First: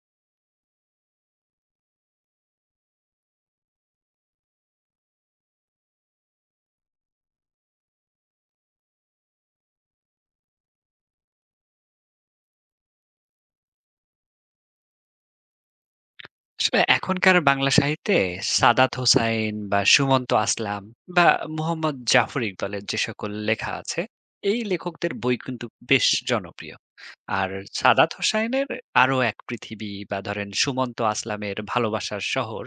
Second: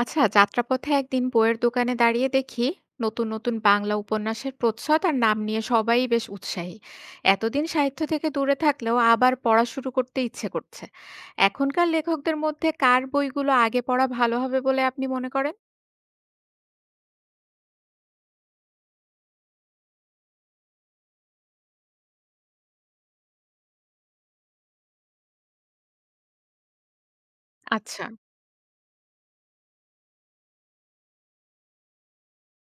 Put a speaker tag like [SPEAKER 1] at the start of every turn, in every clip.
[SPEAKER 1] আচ্ছা, যাত্রাপথে একদিন বইয়ের দোকানে দাঁড়িয়ে দেখি নতুন নতুন বাংলা উপন্যাসের প্রচ্ছদ আর নাম নিয়ে সবাই বেশ উৎসাহী। এতদিন সাহিত্য থেকে দূরে থাকলেও আবার পড়া শুরু করতে ইচ্ছে করছে। এখনকার লেখকদের মধ্যে কার বইগুলো আগে পড়া ভালো হবে বলে আপনি মনে করেন?
[SPEAKER 2] আসলে এখনকার বাংলা সাহিত্যে সাদাত হোসাইন বা সুমন্ত আসলাম বা মোহাম্মদ জাফর ইকবালের যে সকল লেখা আছে এই লেখকদের বই কিন্তু বেশ জনপ্রিয় আর
[SPEAKER 1] আচ্ছা।
[SPEAKER 2] সাদাত হোসাইনের আরো এক পৃথিবী বা ধরেন সুমন্ত আসলামের ভালোবাসার শহর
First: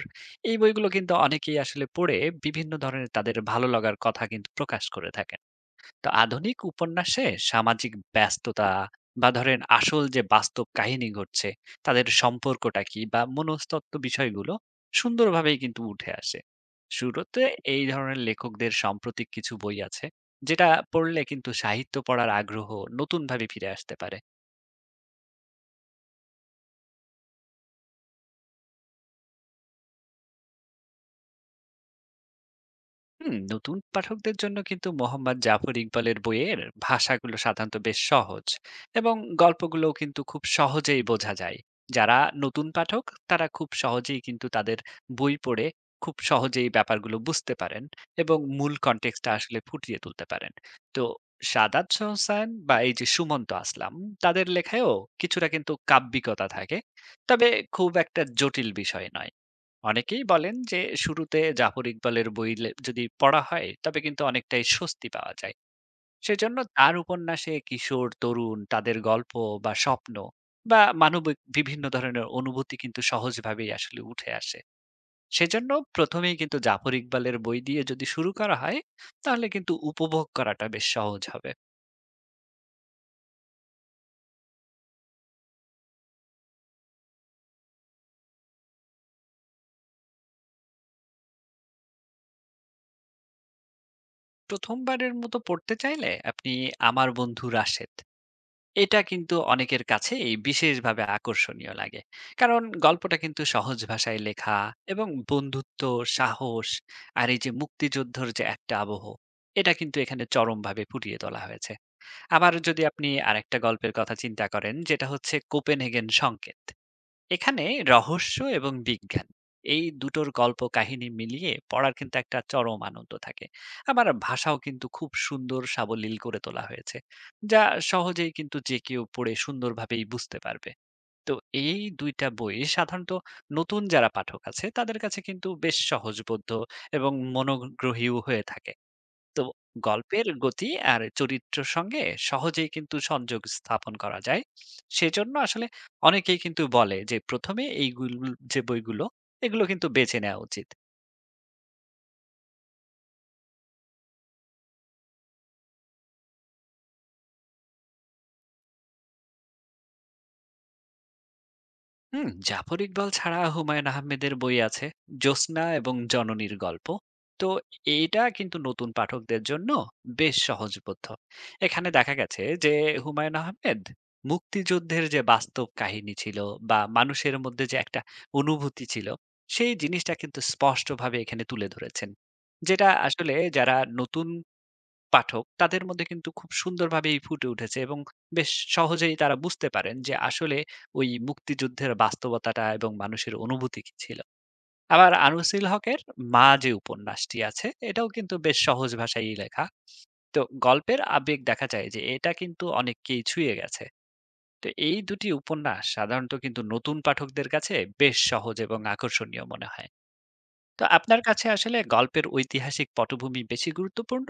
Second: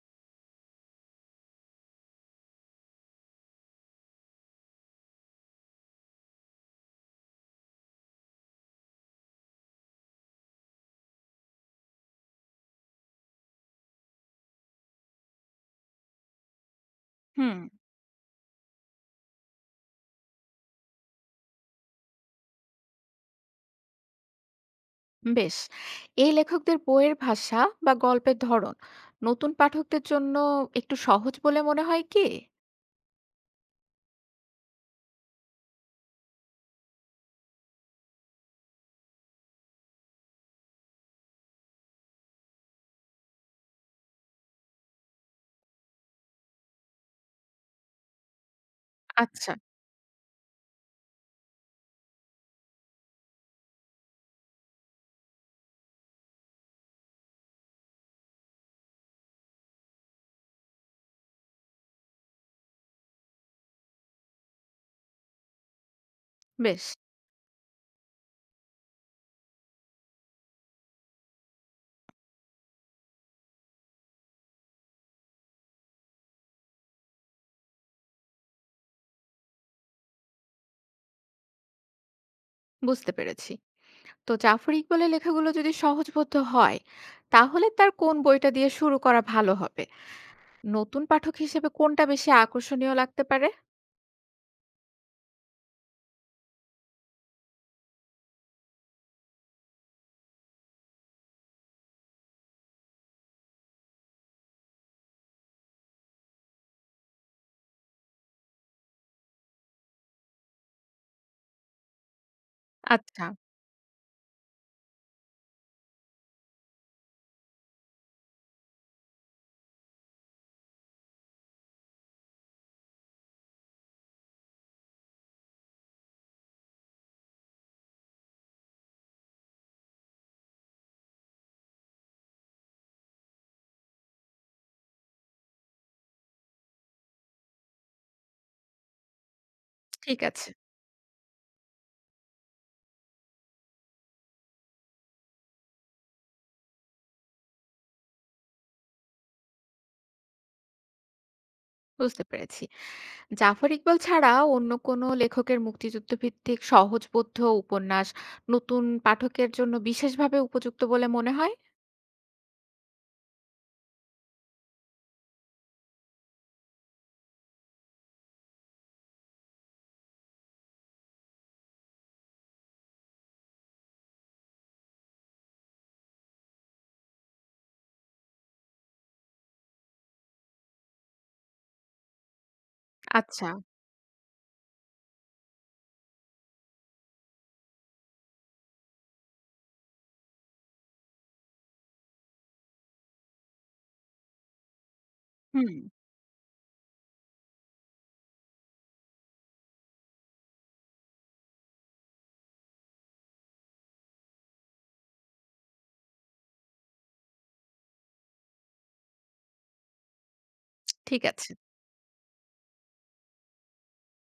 [SPEAKER 2] এই বইগুলো কিন্তু অনেকেই আসলে পড়ে বিভিন্ন ধরনের তাদের ভালো লাগার কথা কিন্তু প্রকাশ করে থাকে। তো আধুনিক উপন্যাসে সামাজিক ব্যস্ততা বা ধরেন আসল যে বাস্তব কাহিনী ঘটছে তাদের সম্পর্কটা কি বা মনস্তত্ত্ব বিষয়গুলো সুন্দরভাবেই কিন্তু উঠে আসে। শুরুতে
[SPEAKER 1] হুম।
[SPEAKER 2] এই ধরনের লেখকদের সাম্প্রতিক কিছু বই আছে যেটা পড়লে কিন্তু সাহিত্য পড়ার আগ্রহ নতুনভাবে ফিরে আসতে পারে।
[SPEAKER 1] বেশ। এই লেখকদের বইয়ের ভাষা বা গল্পের ধরন নতুন পাঠকদের জন্য একটু সহজ বলে মনে হয় কি?
[SPEAKER 2] হুম, নতুন পাঠকদের জন্য কিন্তু মোহাম্মদ জাফর ইকবালের বইয়ের ভাষাগুলো সাধারণত বেশ সহজ এবং গল্পগুলোও কিন্তু খুব সহজেই বোঝা যায়। যারা নতুন পাঠক তারা খুব সহজেই কিন্তু তাদের বই পড়ে খুব সহজেই ব্যাপারগুলো বুঝতে পারেন এবং মূল কনটেক্সটটা
[SPEAKER 1] আচ্ছা।
[SPEAKER 2] আসলে ফুটিয়ে তুলতে পারেন। তো সাদাত হোসাইন বা এই যে সুমন্ত আসলাম তাদের লেখায়ও কিছুটা কিন্তু কাব্যিকতা থাকে তবে খুব একটা জটিল বিষয় নয়। অনেকেই বলেন যে শুরুতে জাফর ইকবালের বই যদি পড়া হয় তবে কিন্তু অনেকটাই স্বস্তি পাওয়া যায়। সেজন্য
[SPEAKER 1] বেশ।
[SPEAKER 2] তার উপন্যাসে কিশোর তরুণ তাদের গল্প বা স্বপ্ন বা মানবিক বিভিন্ন ধরনের অনুভূতি কিন্তু সহজভাবেই আসলে উঠে আসে। সেজন্য প্রথমেই কিন্তু জাফর ইকবালের বই দিয়ে যদি শুরু করা হয় তাহলে কিন্তু উপভোগ করাটা বেশ সহজ হবে।
[SPEAKER 1] বুঝতে পেরেছি। তো জাফর ইকবালের লেখাগুলো যদি সহজবোধ্য হয়, তাহলে তার কোন বইটা দিয়ে শুরু করা ভালো হবে? নতুন পাঠক হিসেবে কোনটা বেশি আকর্ষণীয় লাগতে পারে?
[SPEAKER 2] প্রথমবারের মতো পড়তে চাইলে আপনি আমার বন্ধু রাশেদ, এটা কিন্তু অনেকের কাছে এই বিশেষভাবে আকর্ষণীয় লাগে। কারণ গল্পটা কিন্তু সহজ ভাষায় লেখা এবং বন্ধুত্ব, সাহস আর এই যে মুক্তিযুদ্ধর যে একটা আবহ, এটা কিন্তু এখানে চরমভাবে ফুটিয়ে তোলা হয়েছে। আবার যদি আপনি
[SPEAKER 1] আচ্ছা।
[SPEAKER 2] আরেকটা গল্পের কথা চিন্তা করেন যেটা হচ্ছে কোপেনহেগেন সংকেত। এখানে রহস্য এবং বিজ্ঞান এই দুটোর গল্প কাহিনী মিলিয়ে পড়ার কিন্তু একটা চরম আনন্দ থাকে। আবার ভাষাও কিন্তু খুব সুন্দর সাবলীল করে তোলা হয়েছে, যা সহজেই কিন্তু যে কেউ পড়ে সুন্দরভাবেই বুঝতে পারবে। তো এই দুইটা বই সাধারণত নতুন যারা পাঠক আছে তাদের কাছে কিন্তু বেশ সহজবোধ্য এবং মনোগ্রহীও হয়ে থাকে। তো
[SPEAKER 1] ঠিক
[SPEAKER 2] গল্পের
[SPEAKER 1] আছে।
[SPEAKER 2] গতি আর চরিত্রের সঙ্গে সহজেই কিন্তু সংযোগ স্থাপন করা যায়। সেজন্য আসলে অনেকেই কিন্তু বলে যে প্রথমে এইগুলো, যে বইগুলো, এগুলো কিন্তু বেছে নেওয়া উচিত।
[SPEAKER 1] বুঝতে পেরেছি। জাফর ইকবাল ছাড়া অন্য কোনো লেখকের মুক্তিযুদ্ধ ভিত্তিক সহজবোধ্য উপন্যাস নতুন পাঠকের জন্য বিশেষভাবে উপযুক্ত বলে মনে হয়?
[SPEAKER 2] হুম, জাফর ইকবাল ছাড়া হুমায়ুন আহমেদের বই আছে, জ্যোৎস্না এবং জননীর গল্প। তো এটা কিন্তু নতুন পাঠকদের জন্য বেশ সহজবোধ্য। এখানে দেখা গেছে যে হুমায়ুন আহমেদ মুক্তিযুদ্ধের যে বাস্তব কাহিনী ছিল বা মানুষের মধ্যে যে একটা অনুভূতি ছিল, সেই জিনিসটা কিন্তু স্পষ্টভাবে এখানে তুলে ধরেছেন। যেটা আসলে
[SPEAKER 1] আচ্ছা।
[SPEAKER 2] যারা নতুন পাঠক তাদের মধ্যে কিন্তু খুব সুন্দরভাবেই ফুটে উঠেছে এবং বেশ সহজেই তারা বুঝতে পারেন যে আসলে ওই মুক্তিযুদ্ধের বাস্তবতাটা এবং মানুষের অনুভূতি কি ছিল। আবার আনিসুল
[SPEAKER 1] হুম।
[SPEAKER 2] হকের 'মা' যে উপন্যাসটি আছে এটাও কিন্তু বেশ সহজ ভাষায়ই লেখা। তো গল্পের আবেগ দেখা যায় যে এটা কিন্তু অনেককেই ছুঁয়ে গেছে। তো এই ২ টি উপন্যাস সাধারণত কিন্তু নতুন পাঠকদের কাছে বেশ সহজ এবং আকর্ষণীয় মনে হয়। তো আপনার
[SPEAKER 1] ঠিক
[SPEAKER 2] কাছে
[SPEAKER 1] আছে।
[SPEAKER 2] আসলে গল্পের ঐতিহাসিক পটভূমি বেশি গুরুত্বপূর্ণ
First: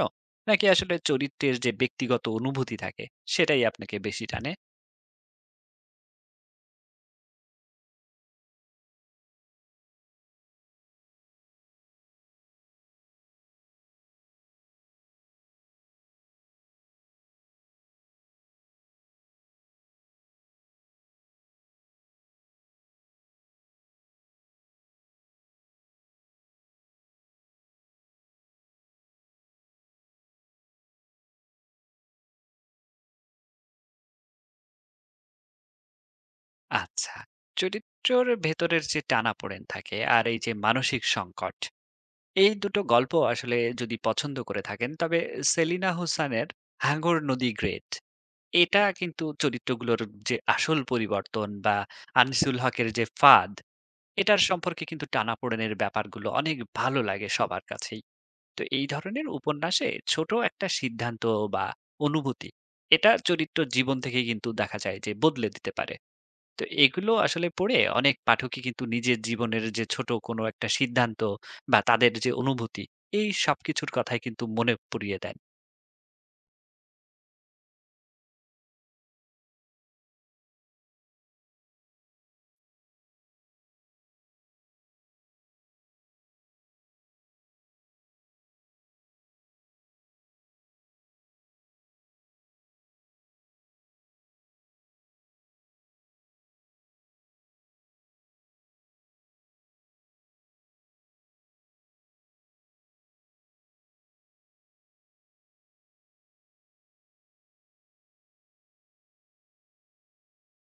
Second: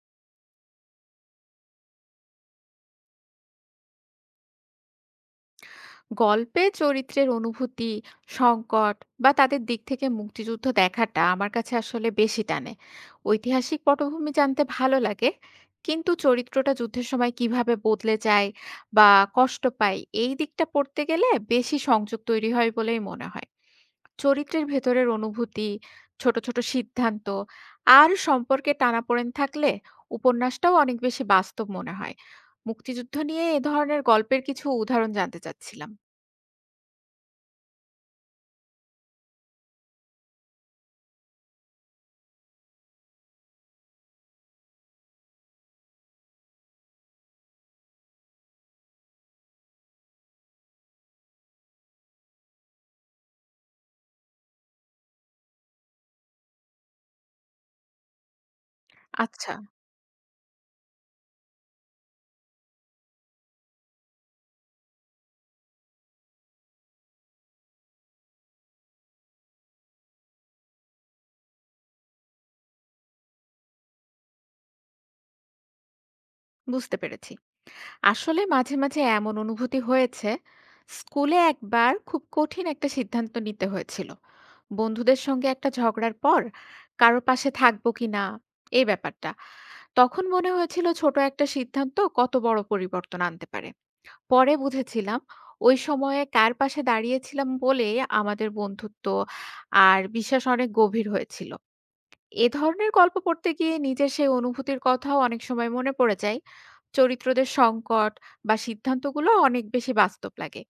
[SPEAKER 2] নাকি আসলে চরিত্রের যে ব্যক্তিগত অনুভূতি থাকে সেটাই আপনাকে বেশি টানে?
[SPEAKER 1] গল্পে চরিত্রের অনুভূতি, সংকট বা তাদের দিক থেকে মুক্তিযুদ্ধ দেখাটা আমার কাছে আসলে বেশি টানে। ঐতিহাসিক পটভূমি জানতে ভালো লাগে, কিন্তু চরিত্রটা যুদ্ধের সময় কিভাবে বদলে যায় বা কষ্ট পায় এই দিকটা পড়তে গেলে বেশি সংযোগ তৈরি হয় বলেই মনে হয়। চরিত্রের ভেতরের অনুভূতি, ছোট ছোট সিদ্ধান্ত আর সম্পর্কে টানাপোড়েন থাকলে উপন্যাসটাও অনেক বেশি বাস্তব মনে হয়। মুক্তিযুদ্ধ নিয়ে এ ধরনের গল্পের কিছু উদাহরণ জানতে চাচ্ছিলাম।
[SPEAKER 2] আচ্ছা, চরিত্রের ভেতরের যে টানাপোড়েন থাকে আর এই যে মানসিক সংকট এই দুটো গল্প আসলে যদি পছন্দ করে থাকেন তবে সেলিনা হোসানের হাঙ্গর নদী গ্রেট, এটা কিন্তু চরিত্রগুলোর যে আসল পরিবর্তন বা আনিসুল হকের যে ফাদ, এটার সম্পর্কে কিন্তু টানাপোড়েনের ব্যাপারগুলো অনেক ভালো লাগে সবার কাছে। তো এই ধরনের
[SPEAKER 1] আচ্ছা,
[SPEAKER 2] উপন্যাসে ছোট একটা সিদ্ধান্ত বা অনুভূতি এটা চরিত্র জীবন থেকে কিন্তু দেখা যায় যে বদলে দিতে পারে। তো এগুলো আসলে পড়ে অনেক পাঠকই কিন্তু নিজের জীবনের যে ছোট কোনো একটা সিদ্ধান্ত বা তাদের যে অনুভূতি এই সবকিছুর কথাই কিন্তু মনে পুড়িয়ে দেন।
[SPEAKER 1] বুঝতে পেরেছি। আসলে মাঝে, মাঝে এমন অনুভূতি হয়েছে। স্কুলে একবার খুব কঠিন একটা সিদ্ধান্ত নিতে হয়েছিল। বন্ধুদের সঙ্গে একটা ঝগড়ার পর কারো পাশে থাকবো কিনা এই ব্যাপারটা। তখন মনে হয়েছিল ছোট একটা সিদ্ধান্ত কত বড় পরিবর্তন আনতে পারে। পরে বুঝেছিলাম ওই সময়ে কার পাশে দাঁড়িয়েছিলাম বলেই আমাদের বন্ধুত্ব আর বিশ্বাস অনেক গভীর হয়েছিল। এ ধরনের গল্প পড়তে গিয়ে নিজের সেই অনুভূতির কথাও অনেক সময় মনে পড়ে যায়। চরিত্রদের সংকট বা সিদ্ধান্তগুলো অনেক বেশি বাস্তব লাগে।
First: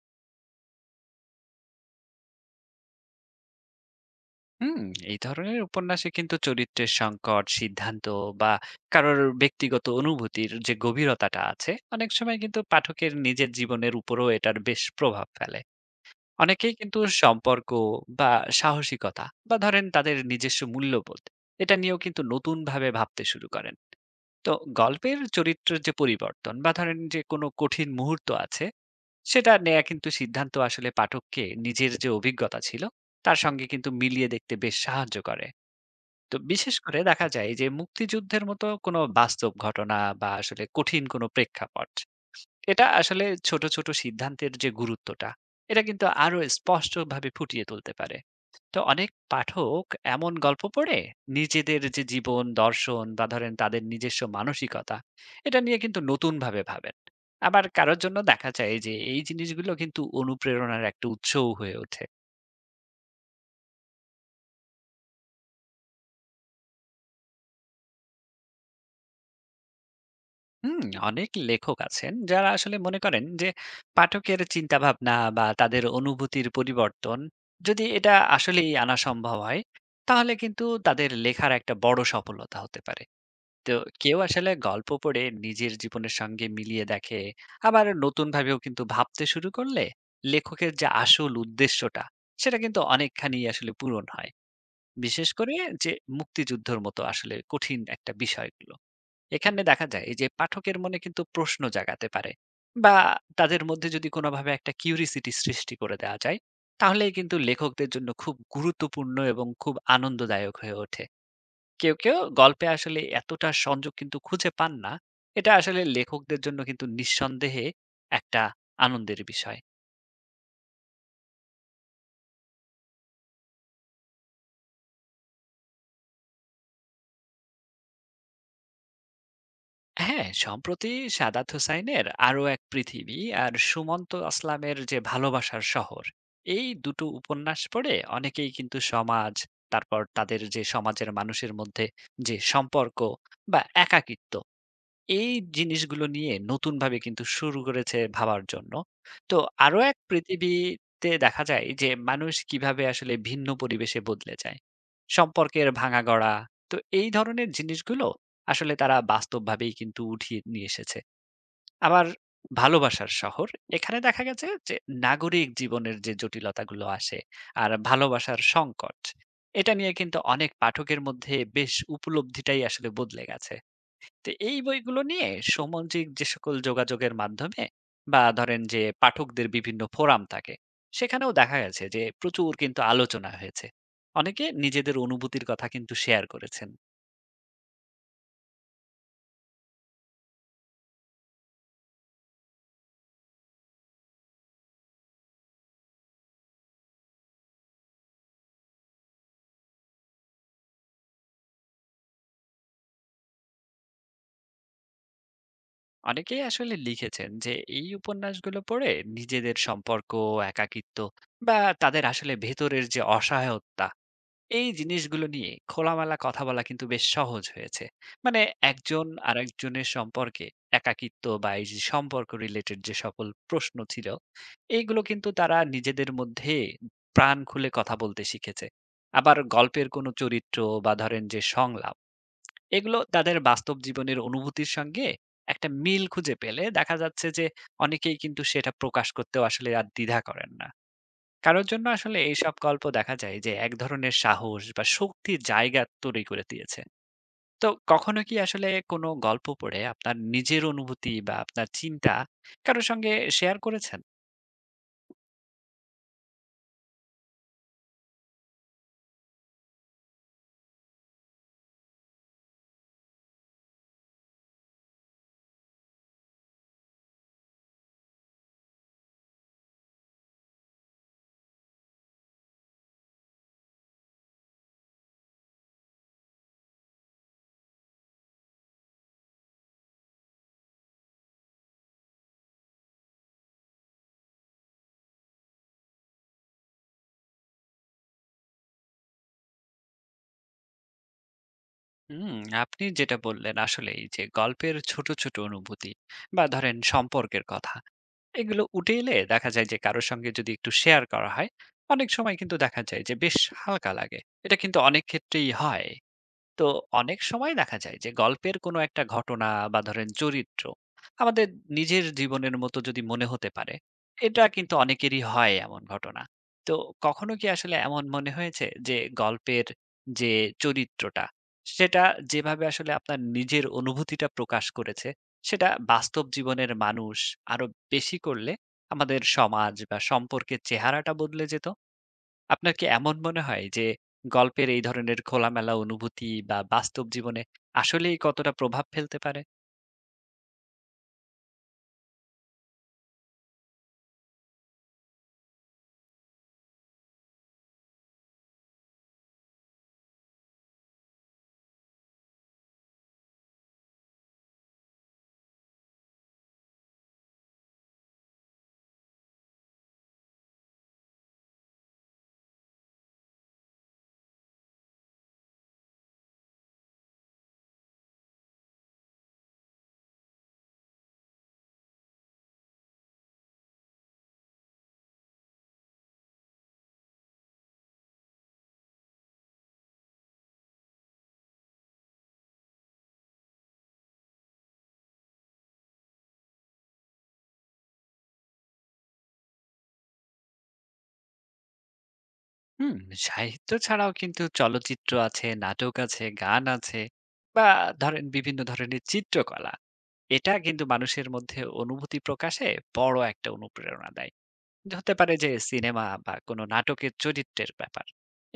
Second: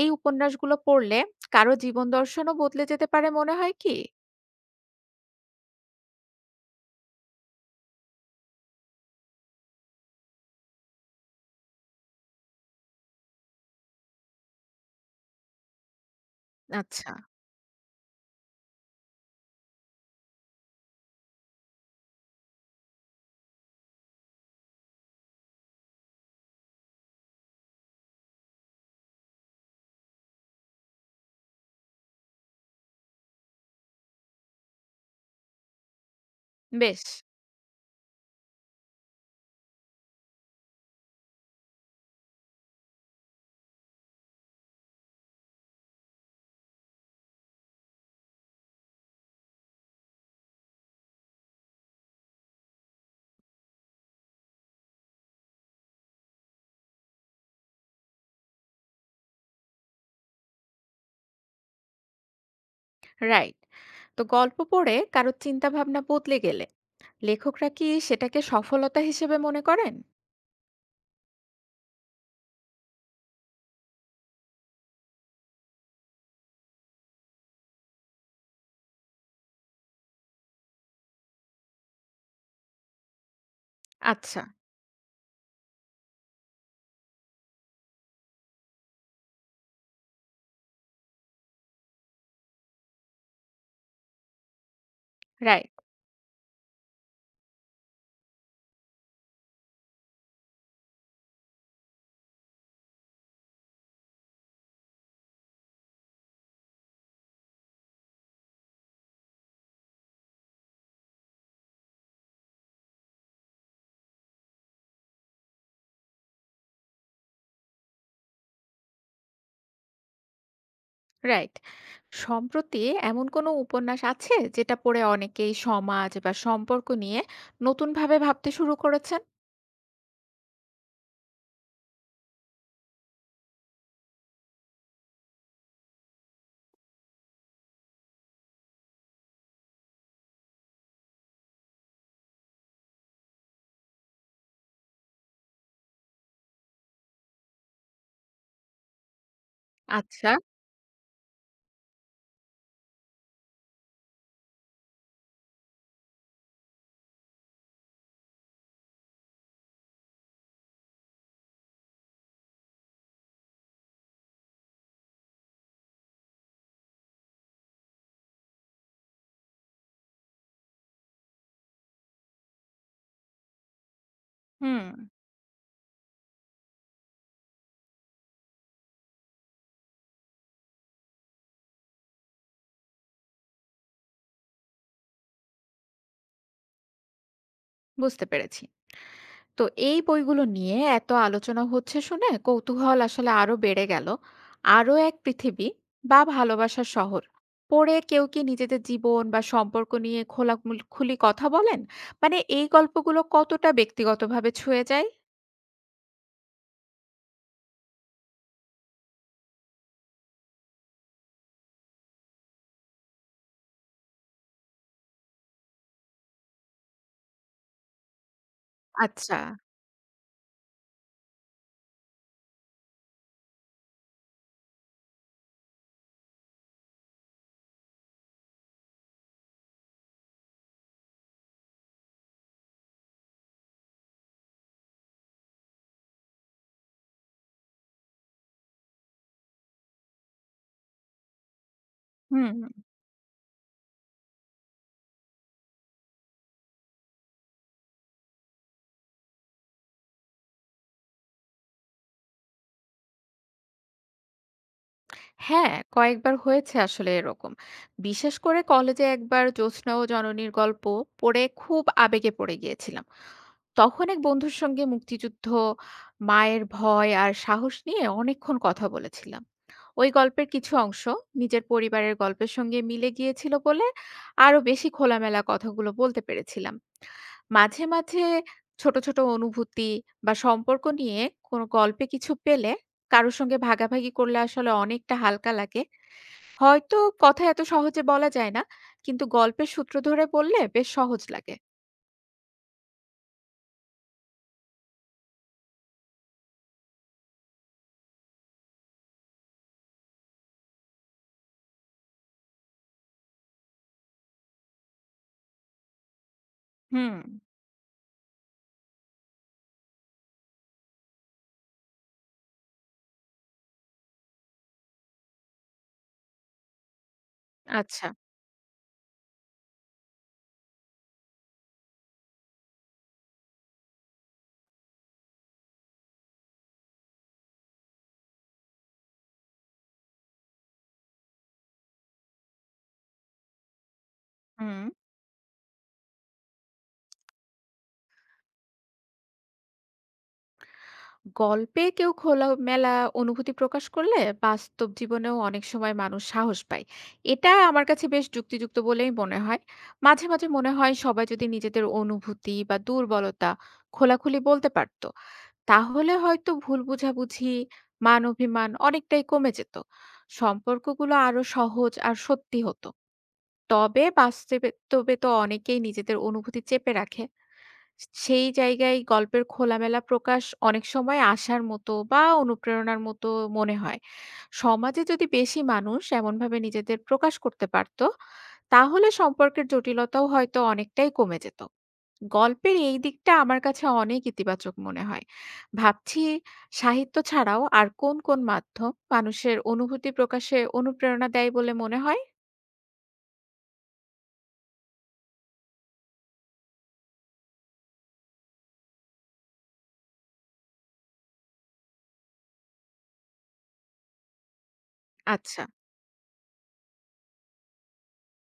[SPEAKER 1] এই উপন্যাসগুলো পড়লে কারো জীবন দর্শনও বদলে যেতে পারে মনে হয় কি?
[SPEAKER 2] হুম, এই ধরনের উপন্যাসে কিন্তু চরিত্রের সংকট, সিদ্ধান্ত বা কারোর ব্যক্তিগত অনুভূতির যে গভীরতাটা আছে অনেক সময় কিন্তু পাঠকের নিজের জীবনের উপরও এটার বেশ প্রভাব ফেলে। অনেকেই কিন্তু
[SPEAKER 1] আচ্ছা।
[SPEAKER 2] সম্পর্ক বা সাহসিকতা বা ধরেন তাদের নিজস্ব মূল্যবোধ এটা নিয়েও কিন্তু নতুন ভাবে ভাবতে শুরু করেন। তো গল্পের চরিত্রের যে পরিবর্তন বা ধরেন যে কোনো কঠিন মুহূর্ত আছে সেটা নেয়া কিন্তু সিদ্ধান্ত আসলে পাঠককে নিজের যে অভিজ্ঞতা ছিল তার সঙ্গে কিন্তু মিলিয়ে দেখতে বেশ সাহায্য করে। তো বিশেষ করে
[SPEAKER 1] বেশ।
[SPEAKER 2] দেখা যায় যে মুক্তিযুদ্ধের মতো কোনো বাস্তব ঘটনা বা আসলে কঠিন কোনো প্রেক্ষাপট, এটা আসলে ছোট, ছোট সিদ্ধান্তের যে গুরুত্বটা, এটা কিন্তু আরো স্পষ্টভাবে ফুটিয়ে তুলতে পারে। তো অনেক পাঠক এমন গল্প পড়ে নিজেদের যে জীবন, দর্শন বা ধরেন তাদের নিজস্ব মানসিকতা, এটা নিয়ে কিন্তু নতুনভাবে ভাবেন। আবার কারোর জন্য দেখা যায় যে এই জিনিসগুলো কিন্তু অনুপ্রেরণার একটা উৎসও হয়ে ওঠে।
[SPEAKER 1] রাইট। তো গল্প পড়ে কারো চিন্তাভাবনা বদলে গেলে লেখকরা কি সেটাকে সফলতা হিসেবে মনে করেন?
[SPEAKER 2] হুম, অনেক লেখক আছেন যারা আসলে মনে করেন যে পাঠকের চিন্তা ভাবনা বা তাদের অনুভূতির পরিবর্তন যদি এটা আসলেই আনা সম্ভব হয় তাহলে কিন্তু তাদের লেখার একটা বড় সফলতা হতে পারে। তো কেউ
[SPEAKER 1] আচ্ছা।
[SPEAKER 2] আসলে গল্প পড়ে নিজের জীবনের সঙ্গে মিলিয়ে দেখে আবার নতুন ভাবেও কিন্তু ভাবতে শুরু করলে লেখকের যে আসল উদ্দেশ্যটা সেটা কিন্তু অনেকখানি আসলে পূরণ হয়। বিশেষ করে
[SPEAKER 1] রাইট,
[SPEAKER 2] যে মুক্তিযুদ্ধের মতো আসলে কঠিন একটা বিষয়গুলো এখানে দেখা যায় এই যে পাঠকের মনে কিন্তু প্রশ্ন জাগাতে পারে বা তাদের মধ্যে যদি কোনোভাবে একটা কিউরিসিটি সৃষ্টি করে দেওয়া যায় তাহলেই কিন্তু লেখকদের জন্য খুব গুরুত্বপূর্ণ এবং খুব আনন্দদায়ক হয়ে ওঠে। কেউ কেউ গল্পে আসলে এতটা সংযোগ কিন্তু খুঁজে পান না, এটা আসলে লেখকদের জন্য কিন্তু নিঃসন্দেহে একটা আনন্দের বিষয়।
[SPEAKER 1] রাইট। সম্প্রতি এমন কোনো উপন্যাস আছে যেটা পড়ে অনেকেই সমাজ বা সম্পর্ক নিয়ে নতুনভাবে ভাবতে শুরু করেছেন?
[SPEAKER 2] হ্যাঁ, সম্প্রতি সাদাত হোসাইনের "আরো এক পৃথিবী" আর সুমন্ত আসলামের যে "ভালোবাসার শহর", এই দুটো উপন্যাস পড়ে অনেকেই কিন্তু সমাজ, তারপর তাদের যে সমাজের মানুষের মধ্যে যে সম্পর্ক বা একাকিত্ব এই জিনিসগুলো নিয়ে নতুনভাবে কিন্তু শুরু করেছে ভাবার জন্য। তো আরো এক
[SPEAKER 1] আচ্ছা।
[SPEAKER 2] পৃথিবীতে দেখা যায় যে মানুষ কিভাবে আসলে ভিন্ন পরিবেশে বদলে যায়। সম্পর্কের ভাঙাগড়া। তো এই ধরনের জিনিসগুলো আসলে তারা বাস্তবভাবেই কিন্তু উঠিয়ে নিয়ে এসেছে। আবার ভালোবাসার শহর, এখানে দেখা গেছে যে নাগরিক জীবনের যে জটিলতাগুলো আসে আর ভালোবাসার সংকট, এটা নিয়ে কিন্তু অনেক পাঠকের মধ্যে বেশ উপলব্ধিটাই আসলে বদলে গেছে। তো এই
[SPEAKER 1] হুম।
[SPEAKER 2] বইগুলো নিয়ে সামাজিক যে সকল যোগাযোগের মাধ্যমে বা ধরেন যে পাঠকদের বিভিন্ন ফোরাম থাকে সেখানেও দেখা গেছে যে প্রচুর কিন্তু আলোচনা হয়েছে, অনেকে নিজেদের অনুভূতির কথা কিন্তু শেয়ার করেছেন।
[SPEAKER 1] বুঝতে পেরেছি। তো এই বইগুলো নিয়ে এত আলোচনা হচ্ছে শুনে কৌতূহল আসলে আরো বেড়ে গেল। আরো এক পৃথিবী বা ভালোবাসার শহর পড়ে কেউ কি নিজেদের জীবন বা সম্পর্ক নিয়ে খুলি কথা বলেন? মানে এই গল্পগুলো কতটা ব্যক্তিগতভাবে ছুঁয়ে যায়?
[SPEAKER 2] অনেকেই আসলে লিখেছেন যে এই উপন্যাসগুলো পড়ে নিজেদের সম্পর্ক, একাকিত্ব বা তাদের আসলে ভেতরের যে অসহায়তা এই জিনিসগুলো নিয়ে খোলামেলা কথা বলা কিন্তু বেশ সহজ হয়েছে। মানে একজন
[SPEAKER 1] আচ্ছা।
[SPEAKER 2] আরেকজনের সম্পর্কে একাকিত্ব বা এই যে সম্পর্ক রিলেটেড যে সকল প্রশ্ন ছিল, এইগুলো কিন্তু তারা নিজেদের মধ্যে প্রাণ খুলে কথা বলতে শিখেছে। আবার গল্পের কোনো চরিত্র বা ধরেন যে সংলাপ, এগুলো তাদের বাস্তব জীবনের অনুভূতির সঙ্গে একটা মিল খুঁজে পেলে দেখা যাচ্ছে যে অনেকেই কিন্তু সেটা প্রকাশ করতেও আসলে আর দ্বিধা করেন না। কারোর জন্য আসলে এইসব
[SPEAKER 1] হুম।
[SPEAKER 2] গল্প দেখা যায় যে এক ধরনের সাহস বা শক্তির জায়গা তৈরি করে দিয়েছে। তো কখনো কি আসলে কোনো গল্প পড়ে আপনার নিজের অনুভূতি বা আপনার চিন্তা কারোর সঙ্গে শেয়ার করেছেন?
[SPEAKER 1] হ্যাঁ, কয়েকবার হয়েছে আসলে এরকম। বিশেষ করে কলেজে একবার জ্যোৎস্না ও জননীর গল্প পড়ে খুব আবেগে পড়ে গিয়েছিলাম। তখন এক বন্ধুর সঙ্গে মুক্তিযুদ্ধ, মায়ের ভয় আর সাহস নিয়ে অনেকক্ষণ কথা বলেছিলাম। ওই গল্পের কিছু অংশ নিজের পরিবারের গল্পের সঙ্গে মিলে গিয়েছিল বলে আরো বেশি খোলামেলা কথাগুলো বলতে পেরেছিলাম। মাঝে, মাঝে ছোট, ছোট অনুভূতি বা সম্পর্ক নিয়ে কোনো গল্পে কিছু পেলে কারো সঙ্গে ভাগাভাগি করলে আসলে অনেকটা হালকা লাগে। হয়তো কথা এত সহজে বলা যায় না, কিন্তু গল্পের সূত্র ধরে বললে বেশ সহজ লাগে।
[SPEAKER 2] হুম, আপনি যেটা বললেন আসলেই যে গল্পের ছোট, ছোট অনুভূতি বা ধরেন সম্পর্কের কথা। এগুলো উঠে এলে দেখা যায় যে কারোর সঙ্গে যদি একটু শেয়ার করা হয়, অনেক সময় কিন্তু দেখা যায় যে বেশ হালকা লাগে। এটা কিন্তু অনেক ক্ষেত্রেই হয়। তো
[SPEAKER 1] হুম।
[SPEAKER 2] অনেক সময় দেখা যায় যে গল্পের কোনো একটা ঘটনা বা ধরেন চরিত্র আমাদের নিজের জীবনের মতো যদি মনে হতে পারে এটা কিন্তু অনেকেরই হয় এমন ঘটনা। তো কখনো কি আসলে এমন
[SPEAKER 1] আচ্ছা।
[SPEAKER 2] মনে হয়েছে যে গল্পের যে চরিত্রটা সেটা যেভাবে আসলে আপনার নিজের অনুভূতিটা প্রকাশ করেছে সেটা বাস্তব জীবনের মানুষ আরো বেশি করলে আমাদের সমাজ বা সম্পর্কের চেহারাটা বদলে যেত? আপনার কি এমন মনে হয় যে গল্পের
[SPEAKER 1] হুম।
[SPEAKER 2] এই ধরনের খোলামেলা অনুভূতি বা বাস্তব জীবনে আসলেই কতটা প্রভাব ফেলতে পারে?
[SPEAKER 1] গল্পে কেউ খোলামেলা অনুভূতি প্রকাশ করলে বাস্তব জীবনেও অনেক সময় মানুষ সাহস পায়। এটা আমার কাছে বেশ যুক্তিযুক্ত বলেই মনে হয়। মাঝে মাঝে মনে হয়, সবাই যদি নিজেদের অনুভূতি বা দুর্বলতা খোলাখুলি বলতে পারতো, তাহলে হয়তো ভুল বোঝাবুঝি, মান অভিমান অনেকটাই কমে যেত। সম্পর্কগুলো আরো সহজ আর সত্যি হতো। তবে বাস্তবে তো অনেকেই নিজেদের অনুভূতি চেপে রাখে। সেই জায়গায় গল্পের খোলামেলা প্রকাশ অনেক সময় আশার মতো বা অনুপ্রেরণার মতো মনে হয়। সমাজে যদি বেশি মানুষ এমনভাবে নিজেদের প্রকাশ করতে পারত, তাহলে সম্পর্কের জটিলতাও হয়তো অনেকটাই কমে যেত। গল্পের এই দিকটা আমার কাছে অনেক ইতিবাচক মনে হয়। ভাবছি, সাহিত্য ছাড়াও আর কোন, কোন মাধ্যম মানুষের অনুভূতি প্রকাশে অনুপ্রেরণা দেয় বলে মনে হয়?
[SPEAKER 2] হুম, সাহিত্য ছাড়াও কিন্তু চলচ্চিত্র আছে, নাটক আছে, গান আছে বা ধরেন বিভিন্ন ধরনের চিত্রকলা। এটা কিন্তু মানুষের মধ্যে অনুভূতি প্রকাশে বড় একটা অনুপ্রেরণা দেয়। হতে পারে যে
[SPEAKER 1] আচ্ছা।
[SPEAKER 2] সিনেমা বা কোনো নাটকের চরিত্রের ব্যাপার।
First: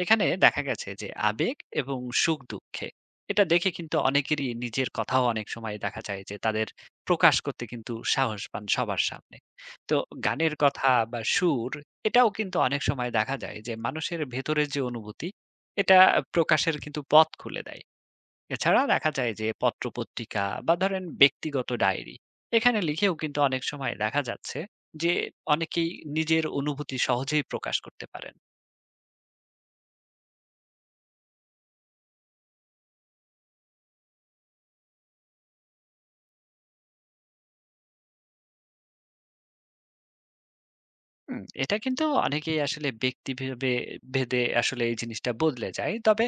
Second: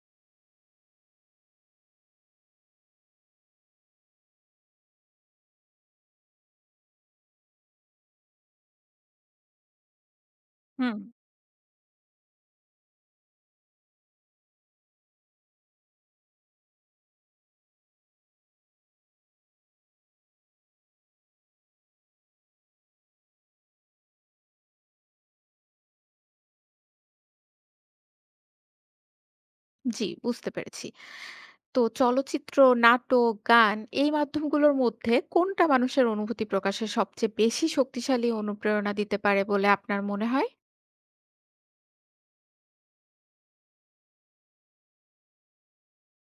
[SPEAKER 2] এখানে দেখা গেছে যে আবেগ এবং সুখ-দুঃখে এটা দেখে কিন্তু অনেকেরই নিজের কথাও অনেক সময় দেখা যায় যে তাদের প্রকাশ করতে কিন্তু সাহস পান সবার সামনে। তো গানের কথা
[SPEAKER 1] হুম।
[SPEAKER 2] বা সুর এটাও কিন্তু অনেক সময় দেখা যায় যে মানুষের ভেতরের যে অনুভূতি এটা প্রকাশের কিন্তু পথ খুলে দেয়। এছাড়া দেখা যায় যে পত্রপত্রিকা বা ধরেন ব্যক্তিগত ডায়েরি এখানে লিখেও কিন্তু অনেক সময় দেখা যাচ্ছে যে অনেকেই নিজের অনুভূতি সহজেই প্রকাশ করতে পারেন।
[SPEAKER 1] জি, বুঝতে পেরেছি। তো চলচ্চিত্র, নাটক, গান এই মাধ্যমগুলোর মধ্যে কোনটা মানুষের অনুভূতি প্রকাশে সবচেয়ে বেশি শক্তিশালী অনুপ্রেরণা দিতে পারে বলে আপনার মনে হয়?
[SPEAKER 2] হুম, এটা কিন্তু অনেকেই আসলে ব্যক্তিভেদে আসলে এই জিনিসটা বদলে যায়, তবে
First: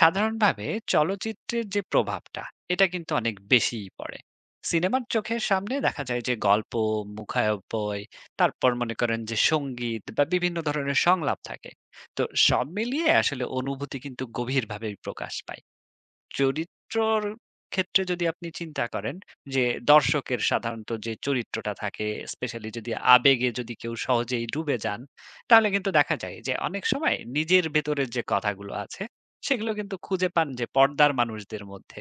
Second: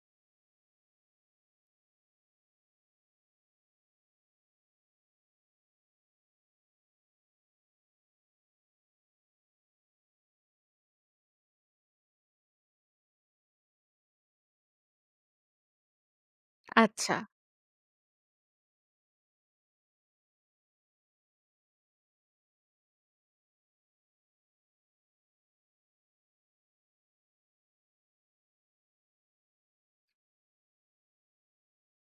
[SPEAKER 2] সাধারণভাবে চলচ্চিত্রের যে প্রভাবটা এটা কিন্তু অনেক বেশিই পড়ে। সিনেমার চোখের সামনে দেখা যায় যে গল্প, মুখায়ব্যয়, তারপর মনে করেন যে সঙ্গীত বা বিভিন্ন ধরনের সংলাপ থাকে। তো সব মিলিয়ে আসলে অনুভূতি কিন্তু গভীরভাবে প্রকাশ পায়।
[SPEAKER 1] আচ্ছা।
[SPEAKER 2] চরিত্রর ক্ষেত্রে যদি আপনি চিন্তা করেন যে দর্শকের সাধারণত যে চরিত্রটা থাকে, স্পেশালি যদি আবেগে যদি কেউ সহজেই ডুবে যান তাহলে কিন্তু দেখা যায় যে অনেক সময় নিজের ভেতরের যে কথাগুলো আছে সেগুলো কিন্তু খুঁজে পান যে পর্দার মানুষদের মধ্যে।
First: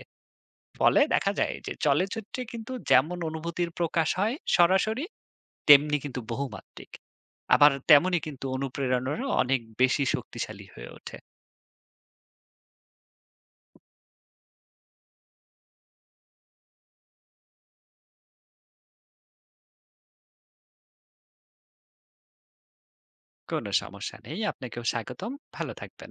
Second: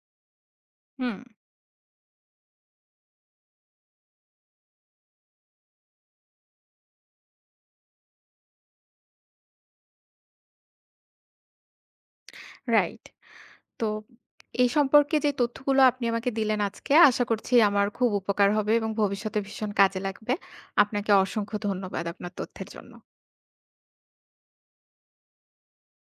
[SPEAKER 2] ফলে
[SPEAKER 1] হুম।
[SPEAKER 2] দেখা যায় যে চলচ্চিত্রে কিন্তু যেমন অনুভূতির প্রকাশ হয় সরাসরি তেমনি কিন্তু বহুমাত্রিক, আবার তেমনি কিন্তু অনুপ্রেরণারও অনেক বেশি শক্তিশালী হয়ে ওঠে।
[SPEAKER 1] রাইট। তো এই সম্পর্কে যে তথ্যগুলো আপনি আমাকে দিলেন আজকে, আশা করছি আমার খুব উপকার হবে এবং ভবিষ্যতে ভীষণ কাজে লাগবে। আপনাকে অসংখ্য ধন্যবাদ আপনার তথ্যের জন্য।
[SPEAKER 2] কোনো সমস্যা নেই, আপনাকেও স্বাগতম, ভালো থাকবেন।